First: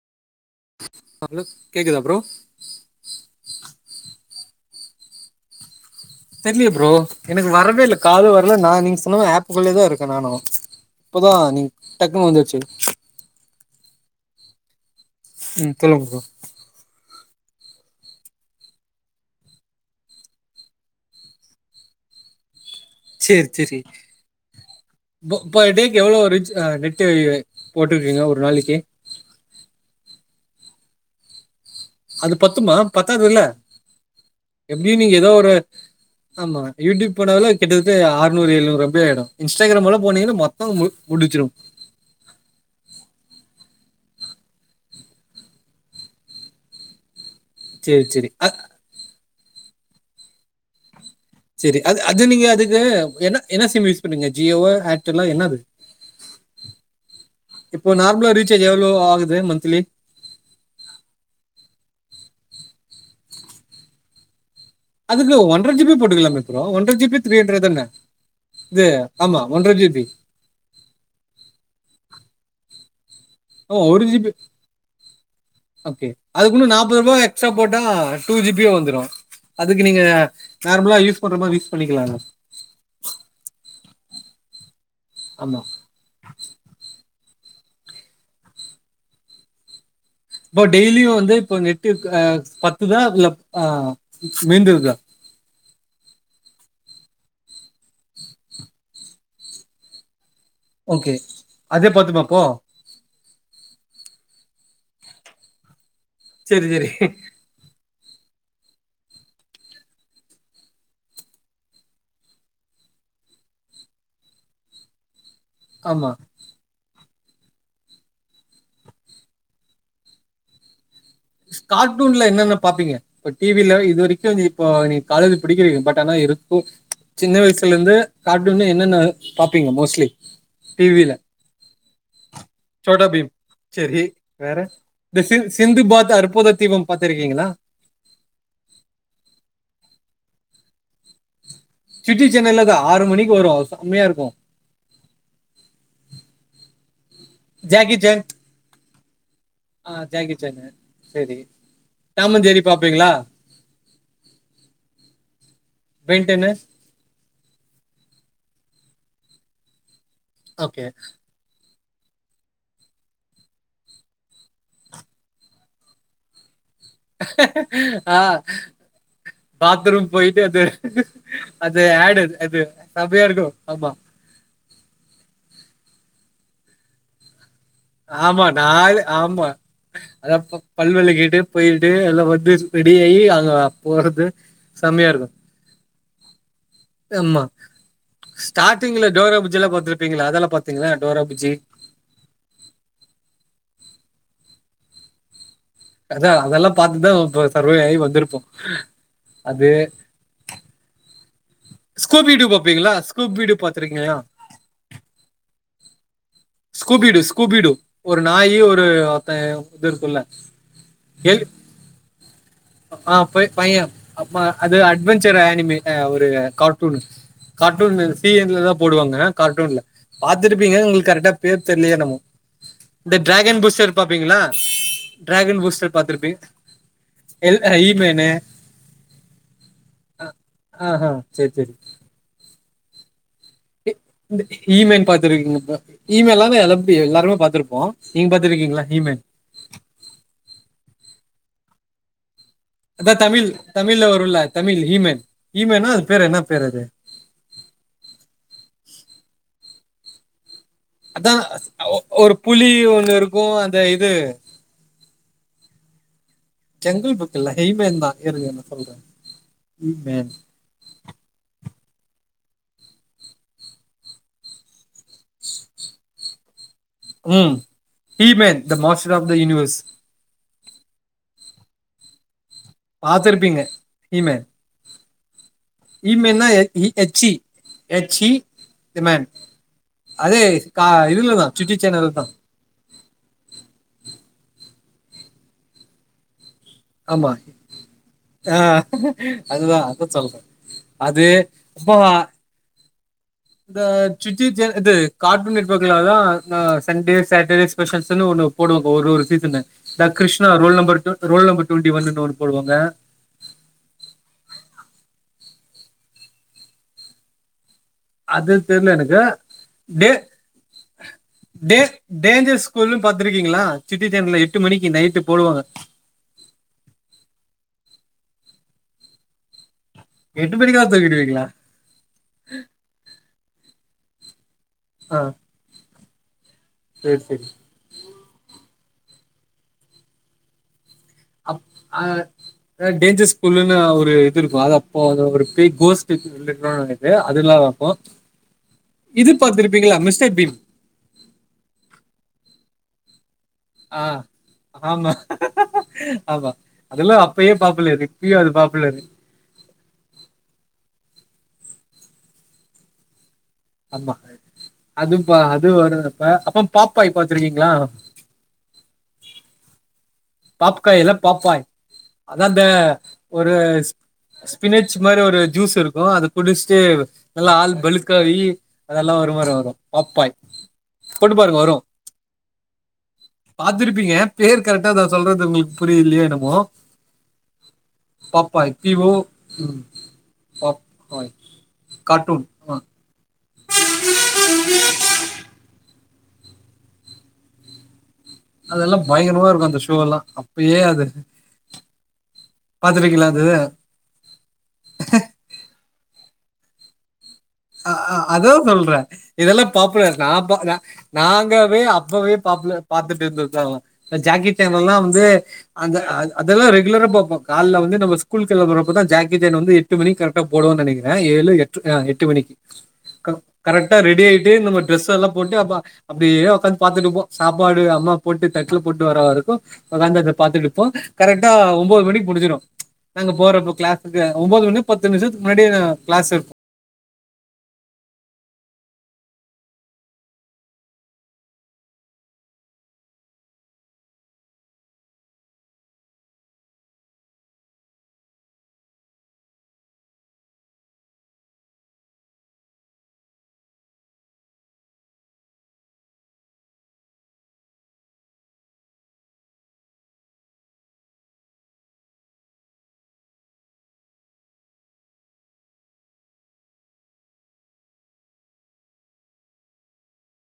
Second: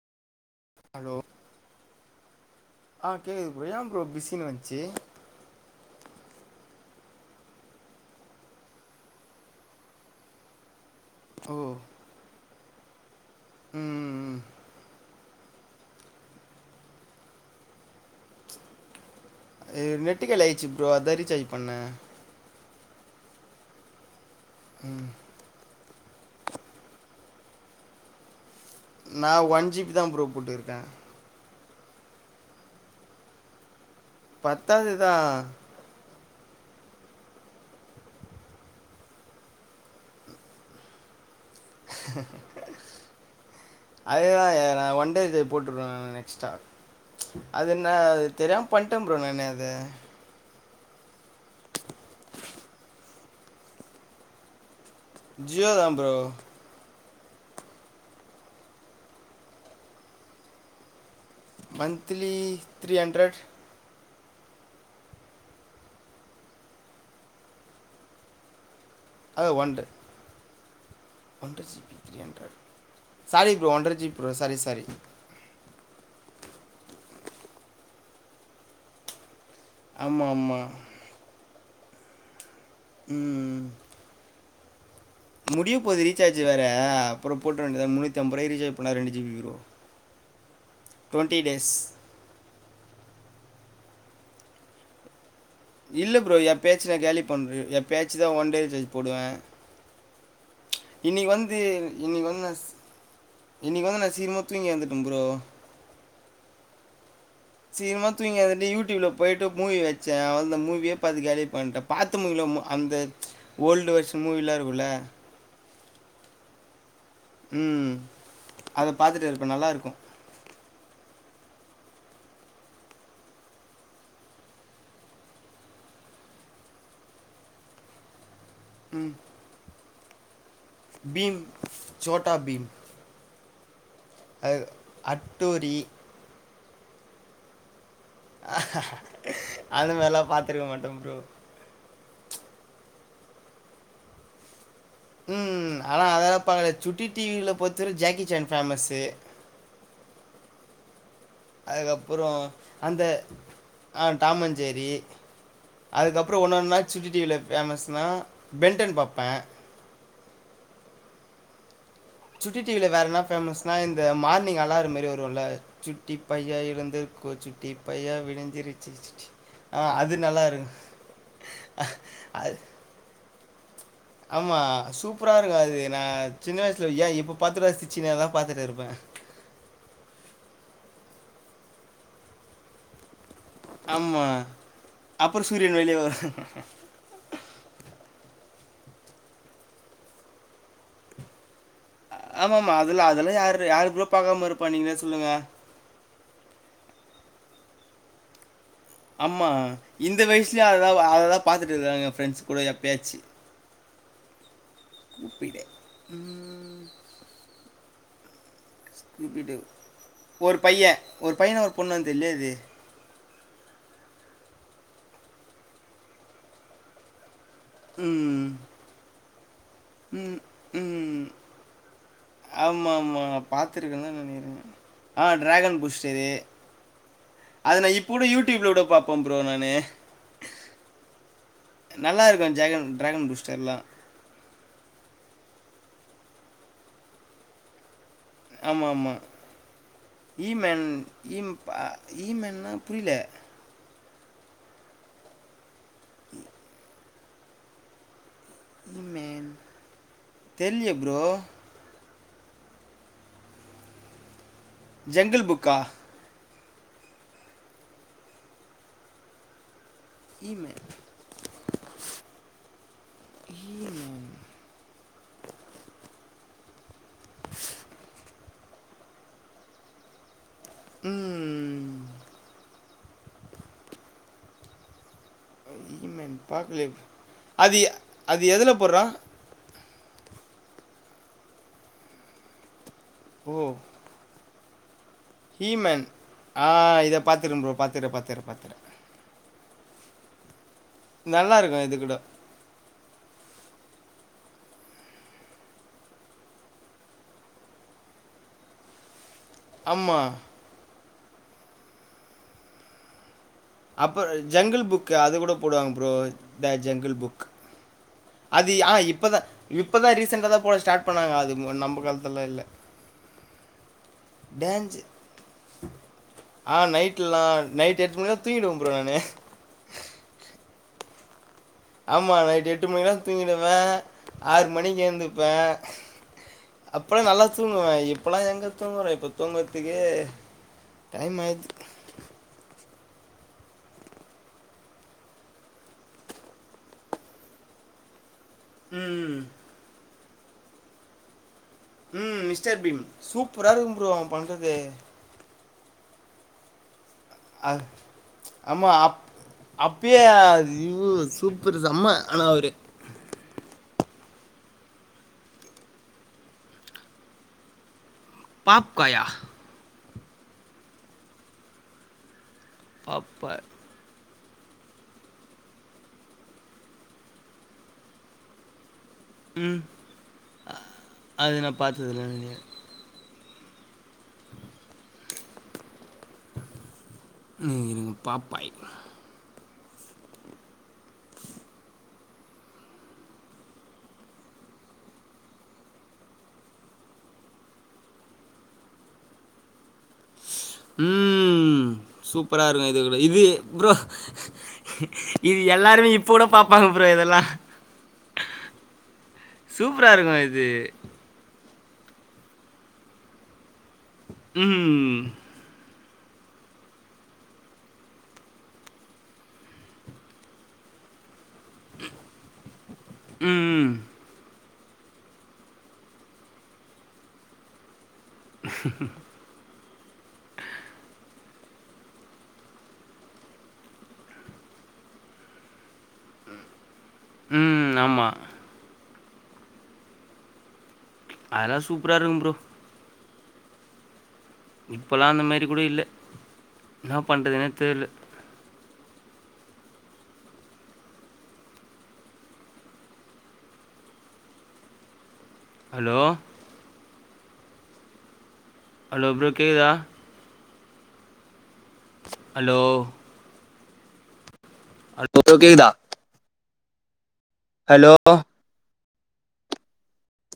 Hello கேக்குதா bro ஆ கேக்குது ப்ரோ ஏ ப்ரோ பிஸின் வந்ச்சி தெர்லியே ப்ரோ எனக்கு வரவே இல்ல காலு வர்ல நா நீங்க சொன்னமேரி ஆப்புக்குள்ளேயே தா இருக்கே நானு இப்பதா ஓ நீ டக்குன்னு வந்துருச்சி ம் ம் ம் ம் சொல்லுங்க ப்ரோ இது நெட்டு காலியாயிச்சி ப்ரோ அதா ரீச்சார்ஜ் பண்ண செர் செரி ம் முப் படிக் எவ்ளோ ரிச் நெட்டு போட்டுக்கீங்க ஒரு நாளைக்கி நா ஒன் ஜி பி தா ப்ரோ போட்ருக்கே அது பத்துமா பத்தாதுல பத்தாதுதா ஆமா யூடிப் போனாலே கிட்டதட்ட ஆற்நூறு ஏழ்நூறு அப்டி ஆய்டு இன்ஸ்டாகிராம்லா போனீங்கன்னா மோத்த மு முடிச்சிரு அதேதா ஏ நா ஒன் டே இது போட்ருவே எக்ஸ்ட்ரா அது நா சேரி அது சேரி அ தெரியாம் பண்ட ப்ரோ நானு அது செரி அது அது நீங்க அதுக்கு என்ன என்ன சிம் யூஸ் பண்ணிங்க ஜியோவோ எல்லா என்னது ஜியோ தான் ப்ரோ இப்போ நார்மலா ரீச்சார்ஜ் எவ்ளோ ஆகுது மந்த்லி மந்ச்லி த்ரீ ஹண்ரட் அதுக்கு ஒன்ற ஜிபி போட்டுக்கலமே ப்ரன ஒன்ர ஜிபி த்ரீ ஹண்ரட் தான இது ஆமா ஒன்ற ஜிபி ஒண்ட்ர GB three hundred sorry bro ஆமா ஒண்ட்ர ஒரு GB bro sorry sorry okay அதுக்கு இன்னு நாப்பது ரூபா எக்ஸ்ட்ரா போட்டா டூ ஜிபி வந்துரு அதுக்கு நீங்க ஆமா ஆமா நார்மலா யூஸ் பண்ற மாரி யூஸ் பண்ணிக்லா ம் ஆமா முடிய போது ரீசார்ஜ் வேற அப்புற போட்டுக்க வேண்டிதா முண்ணூத்தி ஐம்பது ரூபா ரீசார்ஜ் பண்ணிணா ரெண்டு ஜிபி வரு இப்ப டெய்லியு வந்து இப்ப நெட்டு அ பத்துல ஆ மீந்துர்தா இல்ல ப்ரோ எப்பயாச்சு நா கேலி பண்ருவே எப்பயாச்சு தா ஒன் டே ரிசார்ஜ் போடுவே ஓகே இன்னக்கி வந்து அதே இன்னக்கி பத்துமா வந்து அப்போ நா சீ இன்னைக்கு வந்து நா சீக்கிரமா தூங்கி எந்திருக்க ப்ரோ செரி செரி சீக்கிரமா தூங்கி எந்திருச்சு யூடியூப்ல போயிட்டு மூவி வச்சே அந்த மூவிய பாத்து காலி பண்ட்ட பாத்து முடியலமோ அந்த ஓல்டு வர்ஷன் மூவிலா இருக்குல ஆமா ம் அத பாத்துட்டு இருப்ப நல்லா இருக்கு ஸ்கார்ட்டூன்ல என்னென்ன பாப்பீங்க இப்ப டிவில இது வரைக்கு இப்ப நீ காலேஜ் படிக்கிறீங்க பட் ஆனா இருக்கு சின்ன வயசுல இருந்து கார்ட்டூன்னா என்னன்ன ம் பாப்பீங்க மோஸ்ட்லி டிவில பீம் சோட்டா பீம் சோட்டாபீம் அது இந்த சிந் அட்டூரி சிந்து பாத் அற்புத தீபம் பாத்திருக்கீங்களா அதுமாரில்லா பாத்துருக்க மாட்ட ப்ரோ சிட்டி சென்னைல இது ஆறு மணிக்கு வரு செம்மையா இருக்கு ம் ஆனா அதெல்லா பாக்கல சுட்டி டிவில பொறுத்தவர ஜாக்கி சேன் ஃபேமஸ்ஸு ஆ ஜாகிச்சேன் செரி அதுக்கப்புறோ அந்த அ டாமன்ஞ்சேரி பென் அதுக்கப்புற ஒன்னொன்னா சுட்டி டிவில ஃபேமஸ்னா பெண்டன் பாப்பே ஓகே சுட்டி டிவில வேற என்ன ஃபேமஸ்னா இந்த மார்னிங் அலாற மாரி வருல சுட்டி பைய எந்துர்கோ சுட்டி பையா ஆ விடிஞ்சிருச்சு சுட்டி ஆ பாத்ரூம் போயிட்டு நல்லா அது இருக்கும் அது ஆடு அது சமையா இருக்கு. ஆமா ஆமா சூப்பரா இருக்கு அது நா சின்ன வயசுல ஏன் இப்ப பாத்து ரசிச் ஆமா நாளு ஆமா அத பல்வல கிட்டு போயிட்டு எல்லா வந்து ரெடி ஆயி அது ஆம்மா அப்புற சூரியன் வெளிய வரு எம்மா ஸ்டார்டிங்ல டோரா பூஜ்ஜிலா பாத்துருப்பீங்ளா அதெல்லா பாத்தீங்ள டோரா பூஜ்ஜி ஆமாமா அதுல அதெல்லா யார் யாரு ப்ரோ பாக்காம இருப்பா நீங்ளே சொல்லுங்க அத அதெல்லா பாத்துட்டுதா சர்வே ஆயி வந்திருப்போ ஆமா இந்த வயசுலே அததா அததா ஸ்கூப் வீடியோ பாப்பீங்ளா ஸ்கூப் வீடியோ பாத்துருக்கீங்ளா ஸ்கூப் வீடிய ஸ்கூபீடு ஸ்கூபீடு ஒரு நாய் ஒரு இது ஒர்த கூப்பிட்டு இது இருக்குல்ல ஒரு பையன் ஒரு கேள்வி பையனை ஒரு பொண்ணு வந்து தெரியாது ஆ பை பைய அப்ப அது அட்வெஞ்சர ஆனிமி அ ஒரு கார்ட்டூனு கார்ட்டூனு ம் சிஎன்ல தா போடுவாங்க கார்ட்டூன்ல ம் பாத்திருப்பீங்க உங்களுக்கு ம் கரெட்டா பேர் தெர்லயே என்னமோ ஆமாம் இந்த ஆமாம் ட்ராகன் பூஷ்டர் பார்த்துருக்கேன்னு பாப்பீங்களா நினைக்கிறேன் ஆ ட்ராகன் டிராகன் பூஸ்டர் பூஸ்டரு பாத்திருப்பேக் அது நா இப்ப கூட யூடியூப்ல கூட பாப்பே ப்ரோ நானு அ ஆஹ சேர் சரி நல்லா இருக்கு ஜெகன் டிராகன் பூஸ்டர்லா இந்த இமெயில் பாத்துருக்கீங்கல இமெயில்லாம எல்லாபி எல்லாருமே பாத்துருப்போ ஆமா ஆமா இமென் அ இமென்னா அதா தமிழ் தமிழ்ல வருல தமிழ் இமெயில் இமெயில்னா அது பேரு என்ன பேர் அது இ மேன் அதா ஒ ஒரு புலி ஒண்ணு இருக்கு அந்த இது ஜங்கில் புக்கா ஜங்கில் புக் இல்ல எய்மென் தா ஏறுதுன சொல்ற மேன் இ மேன் ஈமேன் ம் He Man the master of the universe ம் பாத்துருப்பீங்க இமே இ ஈமேன் மேன் ன எச் யி பார்க்கல எச்யி அது எச்யி அது எதில் போடுறான் யிமன் அதே கா இதுல தா சுட்டி சேனல் தா போ ஹீமன் ஆ இத பாத்திரு ப்ரோ பாத்க்றே பாத்க்றே பாத்துற அதுதா அதா சொல்ற அது நல்லா இருக்கும் அப்போ இது கூட இந்த சுட்டி சேன் எது கார்டூன் நெட்வர்க்ல தா சண்டே சாட்டர்டே ஸ்பெஷல்ஸ்ன்னு ஒண்ணு போடுவாங் ஒரு ஒரு சீசனு த ஆமாம் Krishna roll number two the roll number twenty one ஒன்னு போடுவாங்க அப்பற ஜங்கிள் புக்கு அது கூட போடுவாங் ப்ரோ த ஜங்கிள் புக் அது தெர்ல ஆ எனக்கு இப்பதான் டே இப்பதான் ரீசெண்டாக தான் போட ஸ்டார்ட் பண்ணாங்க அது மு- டே நம்ம காலத்துல இல்லை டேஞ்சர்ஸ் ஸ்கூலு பாத்துருக்கீங்ளா சுட்டி சேனல்ல எட்டு மணிக்கு டான்ஸ் நைட்டு போடுவாங்க ஆ நைட்டுலா நைட் எட்டு மணி தா தூங்கினுயிருப்பே ப்ரோ நானு எட்டு மணிக்கிலா துங்கிடுவிங்ளா ஆமா நைட்டு எட்டு மணிக்லா தூங்கிடுவே ஆறு மணிக்கு ஆ ஏந்துப்பே சரி அப்பலா நல்லா சரி தூங்குவே இப்பலா எங்க தூங்கறே இப்போ தூங்கர்த்துக்கே டைம் ஆயிது அ டேஞ்சர் ஸ்கூல்லுன்னு ஒரு இது இருக்கு அது அப்போ அது ஒரு பேய் கோஸ்ட்டு [unintelligible] அது இல்லாம அப்போ இது ம் பாத்திருப்பீங்களா மிஸ்டர் பீம் ம் மிஸ்டர் பீம் சூப்பராக இருக்கும் ஆ ப்ரோ அவன் பண்ணுறது ஆமா ஆமா அதெல்லா அப்பையே பாப்பலரு இப்பயு அது பாப்புலரு அப்பியே அது ய்யோ சூப்பரு செம்ம ஆனா அவரு ஆமா அதுபா அதுவு வரும்ப்ப அப்பா பாப்பாய் பாத்திருக்கீங்ளா பாப்காயா பாப்காய் இல்ல பாப்பாய் அதா அந்த பாப்பா ஒரு ஸ்பினெச் மாரி ஒரு ஜூஸ் இருக்கு அத குடிச்ட்டு நல்லா ஆள் பளுக்காயி அதெல்லா வரு வரு வரு ம் பப்பாய் போட்டு பாருங்க அது வரு நான் பாத்ததில்ல நெறைய பாத்திருப்பீங்க பேர் கரெக்டா தா சொல்றது உங்ளுக்கு புரியலையோ என்னமோ ம் இருங்க பாப்பாய் பி வோ ம் பாப்பாயி கார்டூன் ஆ [inaudible] அதெல்லா பயங்கரமா இருக்கு அந்த ஷோ எல்லா அப்பயே அது ம் சூப்பரா இருக்கு இது கூட பாத்துருக்கீங்களா இது அது ப்ரோ இது எல்லாருமே இப்போகுட பாப்பாங்க ப்ரோ இதெல்லா அ அ அதோ சொல்றே இதெல்லா சூப்பரா பாப்புலர் இருக்கு இது நா நாங்கவே அப்பவே பாப்புலர் பாத்துட்டு இருந்தோ ஜாக்கி சேன்ல்லா ம் வந்து அந்த அதெல்லா ரெகுலரா பாப்போ கால்ல வந்து நம்ம ஸ்கூல் கெளம்புறப்பதா ஜாக்கி ஜான் வந்து எட்டுமணி கரெக்டா போடுவானு நெனைக்கிறே ஏழு எ எட்டு மணிக்கு ம் கரெக்டா ரெ ரெடி ஆய்ட்டு நம்ம டிரெஸ் எல்லா போட்டு அப்ப அப்டியே உக்காந்து பாத்துட்டு இருப்போ சாப்பாடு அம்மா போட்டு தட்ல போட்டு வரவரைக்கு உகாந்தது பாத்துட்டுருப்போ கரெக்டா ஒன்பது மணிக்கு முடிஞ்சிடு நாங்க போறப்போ க்ளாசுக்கு ஒன்பது மணி பத்து நிமிஷத்துக்கு முன்னாடி க்ளாசு ம் ஆமா அதெலா சூப்பரா இருக்கு ப்ரோ இப்பலா அந்த மாரி கூட இல்ல என்னா பண்ணுறதுனே தெரில ஹலோ ஹலோ ப்ரோ கேக்குதா ஹலோ ஹலோ இப்போ கேக்குதா ஹலோ